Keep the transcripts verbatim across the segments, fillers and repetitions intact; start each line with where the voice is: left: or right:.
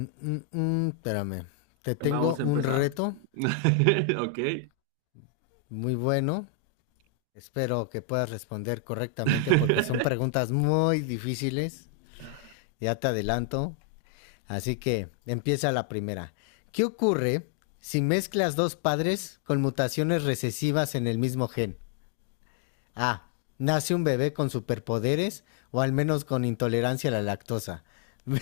left: Mm, mm, mm, espérame. Te tengo
right: Vamos a
left: un
right: empezar.
left: reto
right: Ok.
left: muy bueno. Espero que puedas responder correctamente porque son preguntas muy difíciles. Ya te adelanto. Así que empieza la primera. ¿Qué ocurre si mezclas dos padres con mutaciones recesivas en el mismo gen? A. Nace un bebé con superpoderes o al menos con intolerancia a la lactosa. B.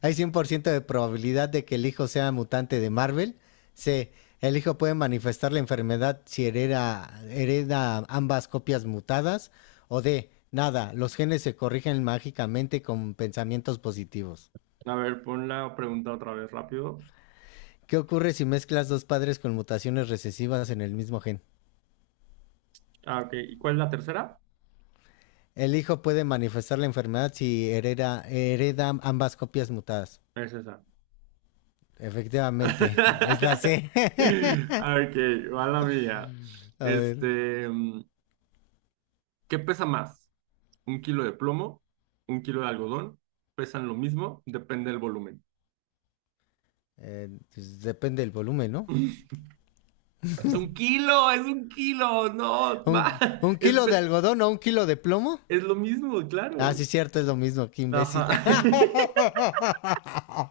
left: Hay cien por ciento de probabilidad de que el hijo sea mutante de Marvel. C. El hijo puede manifestar la enfermedad si hereda, hereda ambas copias mutadas. O D. Nada, los genes se corrigen mágicamente con pensamientos positivos.
right: A ver, pon la pregunta otra vez rápido.
left: ¿Qué ocurre si mezclas dos padres con mutaciones recesivas en el mismo gen?
right: Ah, ok. ¿Y cuál es la tercera?
left: El hijo puede manifestar la enfermedad si hereda, hereda ambas copias mutadas.
right: Es esa.
left: Efectivamente, es la C.
right: Ok, va la mía.
left: A ver,
right: Este, mm, ¿qué pesa más? ¿Un kilo de plomo? ¿Un kilo de algodón? ¿Pesan lo mismo? Depende del volumen.
left: eh, pues depende del volumen, ¿no?
right: Es un kilo, es un kilo, no, ma-
left: ¿Un, un
right: es,
left: kilo de
right: pe-
left: algodón o un kilo de plomo?
right: es lo mismo,
left: Ah, sí,
right: claro.
left: cierto, es lo mismo, qué
right: Ajá.
left: imbécil.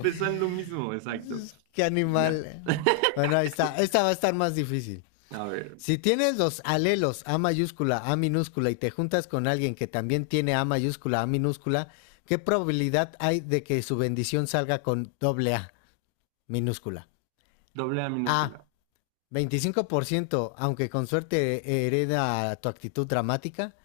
right: Pesan lo mismo, exacto.
left: Qué
right: Ya.
left: animal. Bueno, ahí está. Esta va a estar más difícil.
right: A ver,
left: Si tienes los alelos A mayúscula, A minúscula y te juntas con alguien que también tiene A mayúscula, A minúscula, ¿qué probabilidad hay de que su bendición salga con doble A minúscula?
right: doble A
left: A,
right: minúscula,
left: Veinticinco por ciento, aunque con suerte eh, hereda tu actitud dramática.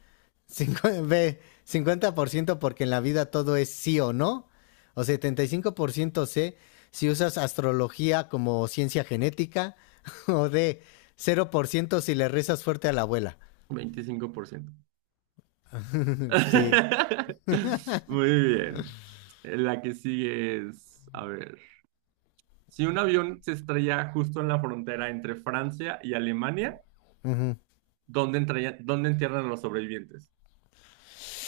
left: Cincuenta por ciento porque en la vida todo es sí o no. O setenta y cinco por ciento C si usas astrología como ciencia genética. O D cero por ciento si le rezas fuerte a la abuela.
right: veinticinco por ciento.
left: Sí.
right: Muy bien. La que sigue es, a ver, si un avión se estrella justo en la frontera entre Francia y Alemania,
left: Ujú.
right: ¿dónde, entra- ¿dónde entierran a los sobrevivientes?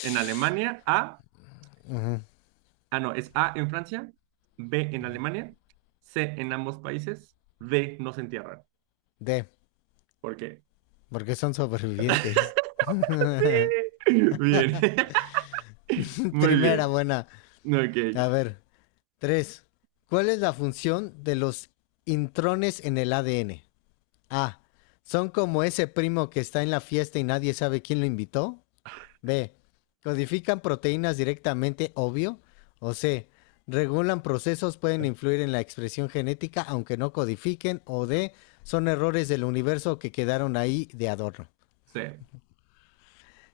right: En Alemania, A, ah, no, es A en Francia, B en Alemania, C en ambos países, D no se entierran.
left: D
right: ¿Por qué?
left: porque son sobrevivientes.
right: Sí. Bien. Muy
left: Primera
right: bien.
left: buena.
right: Ok.
left: A ver. Tres. ¿Cuál es la función de los intrones en el A D N? A. Son como ese primo que está en la fiesta y nadie sabe quién lo invitó. B. Codifican proteínas directamente, obvio. O C. Regulan procesos, pueden influir en la expresión genética, aunque no codifiquen. O D. Son errores del universo que quedaron ahí de adorno.
right: Sí.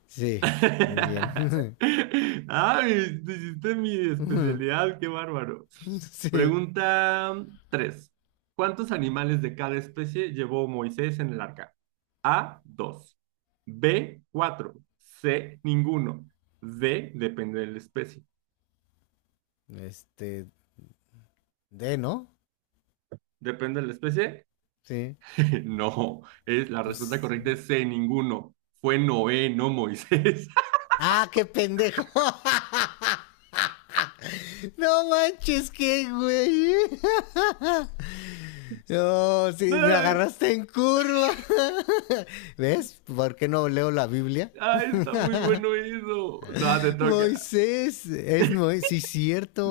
left: Sí, muy
right: Ay,
left: bien.
right: hiciste mi especialidad, qué bárbaro.
left: Sí.
right: Pregunta tres. ¿Cuántos animales de cada especie llevó Moisés en el arca? A, dos; B, cuatro; C, ninguno. D, depende de la especie.
left: Este. D, ¿no?
right: ¿Depende de la especie?
left: Sí.
right: No, es, la respuesta
left: Pues...
right: correcta es C, ninguno. Fue Noé, no Moisés.
left: ¡Ah, qué pendejo! No manches, qué güey. No, oh, sí, me
right: Ay,
left: agarraste en curva. ¿Ves? ¿Por qué no leo la Biblia?
right: ay, está muy bueno eso. No, te toca.
left: Moisés, es Moisés, sí,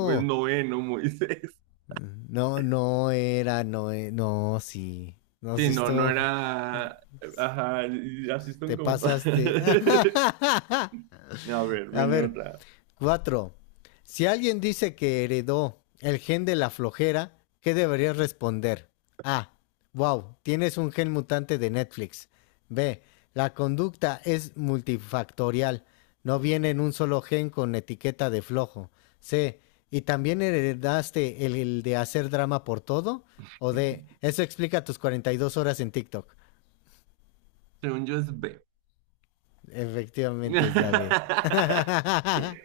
right: Pues noveno Moisés.
left: No, no era, no, e- no, sí. No has
right: Sí, no, no
left: visto,
right: era. Ajá, y así son
left: te
right: como.
left: pasaste.
right: A ver,
left: A
right: viene
left: ver,
right: otra.
left: Cuatro. Si alguien dice que heredó el gen de la flojera, ¿qué deberías responder? A. Wow, tienes un gen mutante de Netflix. B. La conducta es multifactorial. No viene en un solo gen con etiqueta de flojo. C. ¿Y también heredaste el, el de hacer drama por todo? O D. Eso explica tus cuarenta y dos horas en TikTok.
right: Según yo es B.
left: Efectivamente es la B.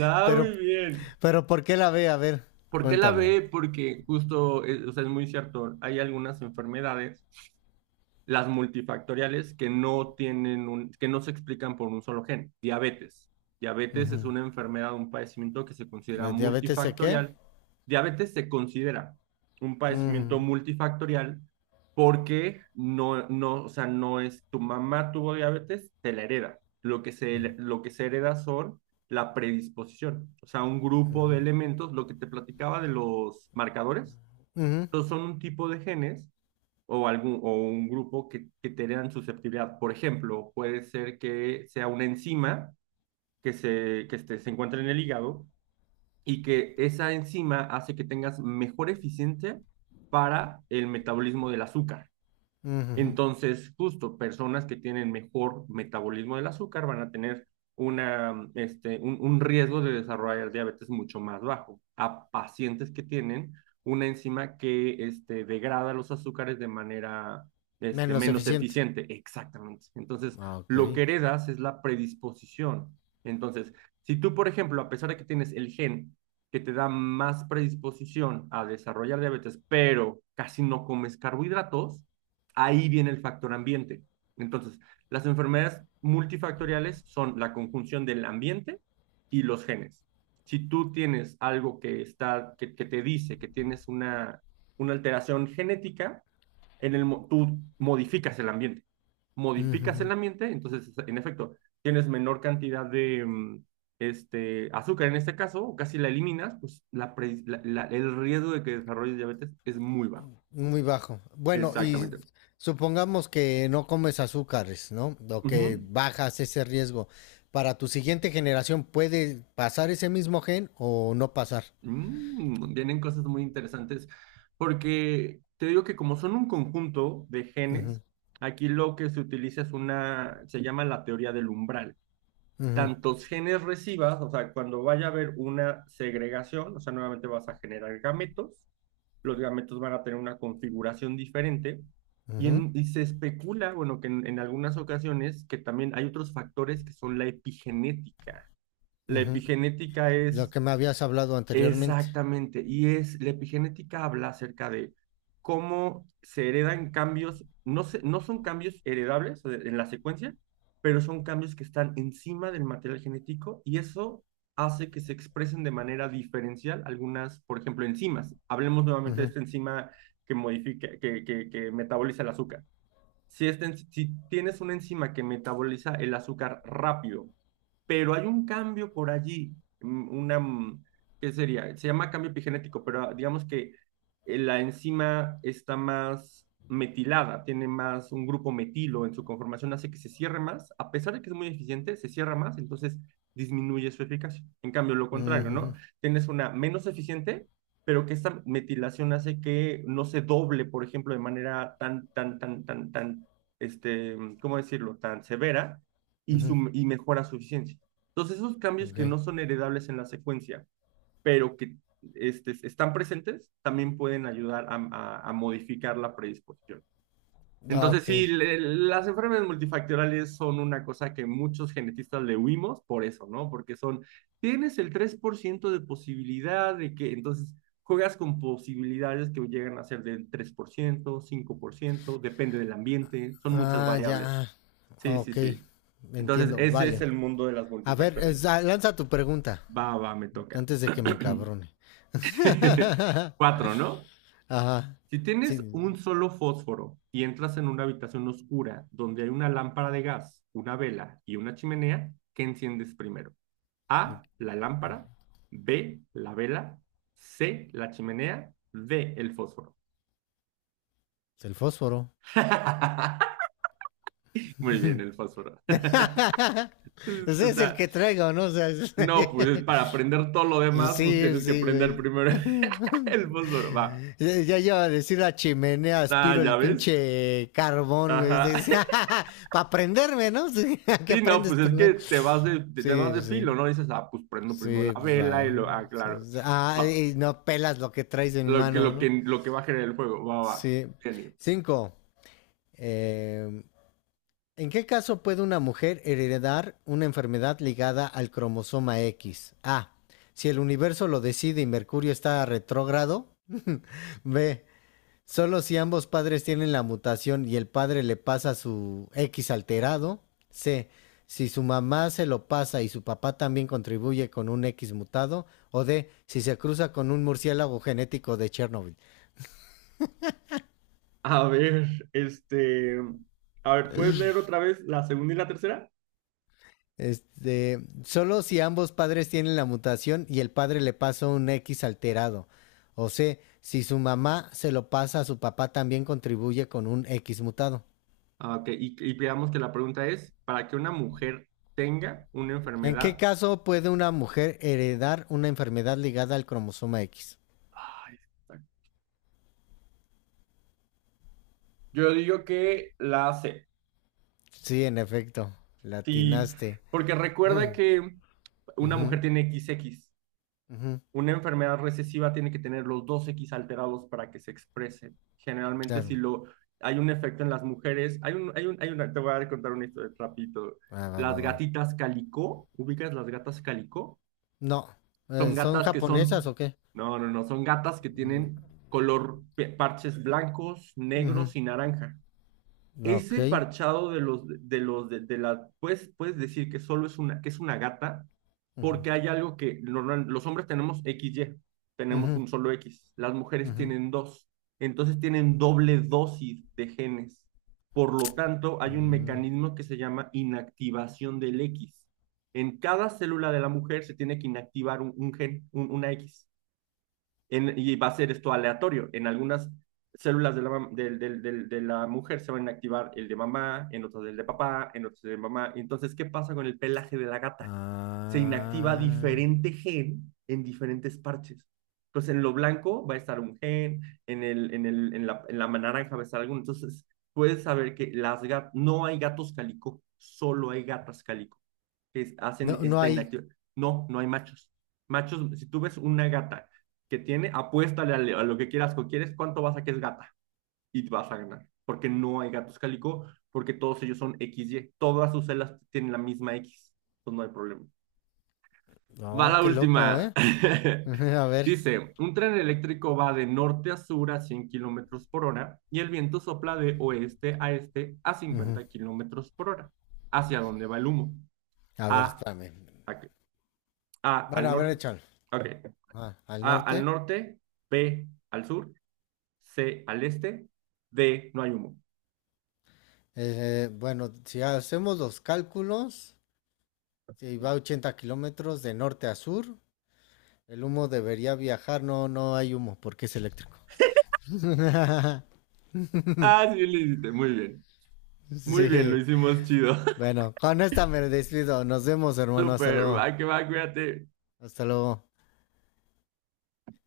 right: Ah,
left: pero,
right: muy bien.
left: pero ¿por qué la B? A ver,
right: ¿Por qué la
left: cuéntame.
right: B? Porque justo, eh, o sea, es muy cierto, hay algunas enfermedades, las multifactoriales, que no tienen un, que no se explican por un solo gen. Diabetes. Diabetes es
left: Ujú.
right: una enfermedad, un padecimiento que se considera
left: ¿De diabetes de qué?
right: multifactorial. Diabetes se considera un padecimiento
left: Ujú,
right: multifactorial porque no, no, o sea, no es tu mamá tuvo diabetes, te la hereda. Lo que se,
left: ujú,
right: lo que se hereda son la predisposición, o sea, un grupo de
left: ujú,
right: elementos, lo que te platicaba de los marcadores,
left: ujú.
right: entonces son un tipo de genes o, algún, o un grupo que, que tengan susceptibilidad. Por ejemplo, puede ser que sea una enzima que, se, que este, se encuentra en el hígado y que esa enzima hace que tengas mejor eficiencia para el metabolismo del azúcar.
left: Ujú.
right: Entonces, justo personas que tienen mejor metabolismo del azúcar van a tener una, este, un, un riesgo de desarrollar diabetes mucho más bajo a pacientes que tienen una enzima que este, degrada los azúcares de manera este,
left: Menos
right: menos
left: eficiente.
right: eficiente. Exactamente. Entonces,
left: Ah, ok.
right: lo que heredas es la predisposición. Entonces, si tú, por ejemplo, a pesar de que tienes el gen que te da más predisposición a desarrollar diabetes, pero casi no comes carbohidratos, ahí viene el factor ambiente. Entonces, las enfermedades multifactoriales son la conjunción del ambiente y los genes. Si tú tienes algo que, está, que, que te dice que tienes una, una alteración genética, en el, tú modificas el ambiente. Modificas
left: Ujú.
right: el ambiente, entonces, en efecto, tienes menor cantidad de mm, este, azúcar en este caso, o casi la eliminas, pues la, pre, la, la, el riesgo de que desarrolles diabetes es muy bajo.
left: Muy bajo. Bueno, y
right: Exactamente.
left: supongamos que no comes azúcares, ¿no? O
right: Uh
left: que
right: -huh.
left: bajas ese riesgo. ¿Para tu siguiente generación puede pasar ese mismo gen o no pasar?
right: Mm, vienen cosas muy interesantes porque te digo que como son un conjunto de
left: Ujú,
right: genes, aquí lo que se utiliza es una, se llama la teoría del umbral.
left: ujú,
right: Tantos genes recibas, o sea, cuando vaya a haber una segregación, o sea, nuevamente vas a generar gametos, los gametos van a tener una configuración diferente y,
left: ujú,
right: en- y se especula, bueno, que en en algunas ocasiones que también hay otros factores que son la epigenética. La
left: ujú.
right: epigenética
left: Lo
right: es...
left: que me habías hablado anteriormente.
right: Exactamente, y es la epigenética habla acerca de cómo se heredan cambios, no se- no son cambios heredables o de- en la secuencia, pero son cambios que están encima del material genético y eso hace que se expresen de manera diferencial algunas, por ejemplo, enzimas. Hablemos nuevamente de
left: Ujú,
right: esta enzima que modifica, que, que, que metaboliza el azúcar. Si, esta en- si tienes una enzima que metaboliza el azúcar rápido pero hay un cambio por allí, mm, una, mm, ¿qué sería? Se llama cambio epigenético, pero ah, digamos que eh, la enzima está más metilada, tiene más un grupo metilo en su conformación, hace que se cierre más, a pesar de que es muy eficiente, se cierra más, entonces disminuye su eficacia. En cambio, lo
left: ujú,
right: contrario, ¿no?
left: ujú,
right: Tienes una menos eficiente, pero que esta metilación hace que no se doble, por ejemplo, de manera tan, tan, tan, tan, tan, este, ¿cómo decirlo?, tan severa y,
left: ujú.
right: su, y mejora su eficiencia. Entonces, esos cambios
left: Ok.
right: que no son heredables en la secuencia, pero que este, están presentes, también pueden ayudar a, a, a modificar la predisposición.
left: Ah,
right: Entonces,
left: ok.
right: sí, le, las enfermedades multifactoriales son una cosa que muchos genetistas le huimos por eso, ¿no? Porque son, tienes el tres por ciento de posibilidad de que, entonces, juegas con posibilidades que llegan a ser del tres por ciento, cinco por ciento, depende del ambiente, son muchas
left: Ah, ya.
right: variables. Sí,
left: Ah,
right: sí,
left: ok,
right: sí. Entonces,
left: entiendo.
right: ese es
left: Vale.
right: el mundo de las
left: A ver, es-
right: multifactoriales.
left: ah, lanza tu pregunta
right: Va, va, me toca.
left: antes de que me encabrone.
right: Cuatro, ¿no?
left: Ajá.
right: Si
left: Sí,
right: tienes un solo fósforo y entras en una habitación oscura donde hay una lámpara de gas, una vela y una chimenea, ¿qué enciendes primero? A, la lámpara; B, la vela; C, la chimenea; D, el fósforo.
left: el fósforo.
right: Muy bien, el fósforo.
left: Ese es el
right: Está...
left: que traigo, ¿no? O sea, es-
right: No, pues para aprender todo lo demás, pues
left: sí,
right: tienes que
left: sí,
right: prender
left: güey.
right: primero el fósforo. Va.
left: Ya, ya iba a decir la chimenea,
right: Ah,
left: aspiro
right: ya
left: el
right: ves.
left: pinche carbón, güey.
right: Ajá.
left: Para prenderme, ¿no? Sí, que
right: Sí, no,
left: prendes
right: pues es que
left: primero.
right: te vas de, te, te vas
left: Sí,
right: de filo,
left: sí.
right: ¿no? Dices, ah, pues prendo primero la
left: Sí, pues
right: vela y
left: va.
right: lo, ah,
left: Sí,
right: claro,
left: sí. Ah,
right: va,
left: y no pelas lo que traes en
right: lo que,
left: mano,
right: lo
left: ¿no?
right: que, lo que va a generar el fuego, va, va,
left: Sí.
right: genio.
left: Cinco. eh, ¿En qué caso puede una mujer heredar una enfermedad ligada al cromosoma X? A. Si el universo lo decide y Mercurio está retrógrado. B. Solo si ambos padres tienen la mutación y el padre le pasa su X alterado. C. Si su mamá se lo pasa y su papá también contribuye con un X mutado. O D. Si se cruza con un murciélago genético de Chernobyl.
right: A ver, este, a ver, ¿puedes leer otra vez la segunda y la tercera?
left: Este, solo si ambos padres tienen la mutación y el padre le pasa un X alterado. O C. Si su mamá se lo pasa a su papá también contribuye con un X mutado.
right: Ah, ok, y, y veamos que la pregunta es, ¿para que una mujer tenga una
left: ¿En qué
right: enfermedad?
left: caso puede una mujer heredar una enfermedad ligada al cromosoma X?
right: Ay, está... yo digo que la hace,
left: Sí, en efecto,
right: sí,
left: latinaste.
right: porque
left: Mm,
right: recuerda que una mujer
left: ujú,
right: tiene X X.
left: ujú,
right: Una enfermedad recesiva tiene que tener los dos X alterados para que se exprese. Generalmente, si
left: claro.
right: lo, hay un efecto en las mujeres, hay un, hay un, hay una, te voy a contar una historia rapidito.
left: Va, va,
right: Las
left: va, va.
right: gatitas calico, ¿ubicas las gatas calico?
left: No,
right: Son
left: eh, ¿son
right: gatas que son,
left: japonesas o qué?
right: no, no, no, son gatas que
left: Mm,
right: tienen color, parches blancos,
left: ujú,
right: negros y naranja.
left: ok.
right: Ese parchado de los, de los, de, de la, puedes, puedes decir que solo es una, que es una gata,
left: Ujú,
right: porque hay algo que normal- los hombres tenemos equis Y, tenemos
left: ujú,
right: un solo X, las mujeres
left: ujú.
right: tienen dos, entonces tienen doble dosis de genes. Por lo tanto, hay un
left: Mm,
right: mecanismo que se llama inactivación del X. En cada célula de la mujer se tiene que inactivar un, un gen, un- una X, en, y va a ser esto aleatorio. En algunas células de la, de, de, de de la mujer se van a activar el de mamá, en otras el de papá, en otras el de mamá. Entonces, ¿qué pasa con el pelaje de la gata? Se inactiva
left: ah,
right: diferente gen en diferentes parches. Entonces, en lo blanco va a estar un gen, en, el, en, el, en, la, en la naranja va a estar alguno. Entonces, puedes saber que las gat no hay gatos calico, solo hay gatas calico que
left: no,
right: hacen
left: no
right: esta
left: hay.
right: inactividad. No, no hay machos. Machos, si tú ves una gata que tiene, apuéstale a lo que quieras, que quieres, cuánto vas a que es gata y vas a ganar, porque no hay gatos cálico, porque todos ellos son X Y, todas sus celas tienen la misma X, entonces no hay problema. Va
left: No,
right: la
left: qué loco,
right: última.
left: ¿eh? Ujú, a ver.
right: Dice, un tren eléctrico va de norte a sur a cien kilómetros por hora y el viento sopla de oeste a este a
left: Ujú,
right: cincuenta kilómetros por hora. ¿Hacia dónde va el humo?
left: a ver,
right: A,
left: espérame.
right: a, A
left: Bueno,
right: al
left: a ver,
right: norte.
left: échalo.
right: Okay.
left: Ah, al
right: A al
left: norte.
right: norte, B al sur, C al este, D no hay humo.
left: Eh, bueno, si hacemos los cálculos, si va ochenta kilómetros de norte a sur. El humo debería viajar, no, no hay humo porque es eléctrico.
right: Ah, sí, lo hiciste. Muy bien. Muy bien, lo
left: Sí.
right: hicimos chido.
left: Bueno, con esta me despido. Nos vemos, hermano. Hasta
right: Súper. Va
left: luego.
right: que va, cuídate.
left: Hasta luego.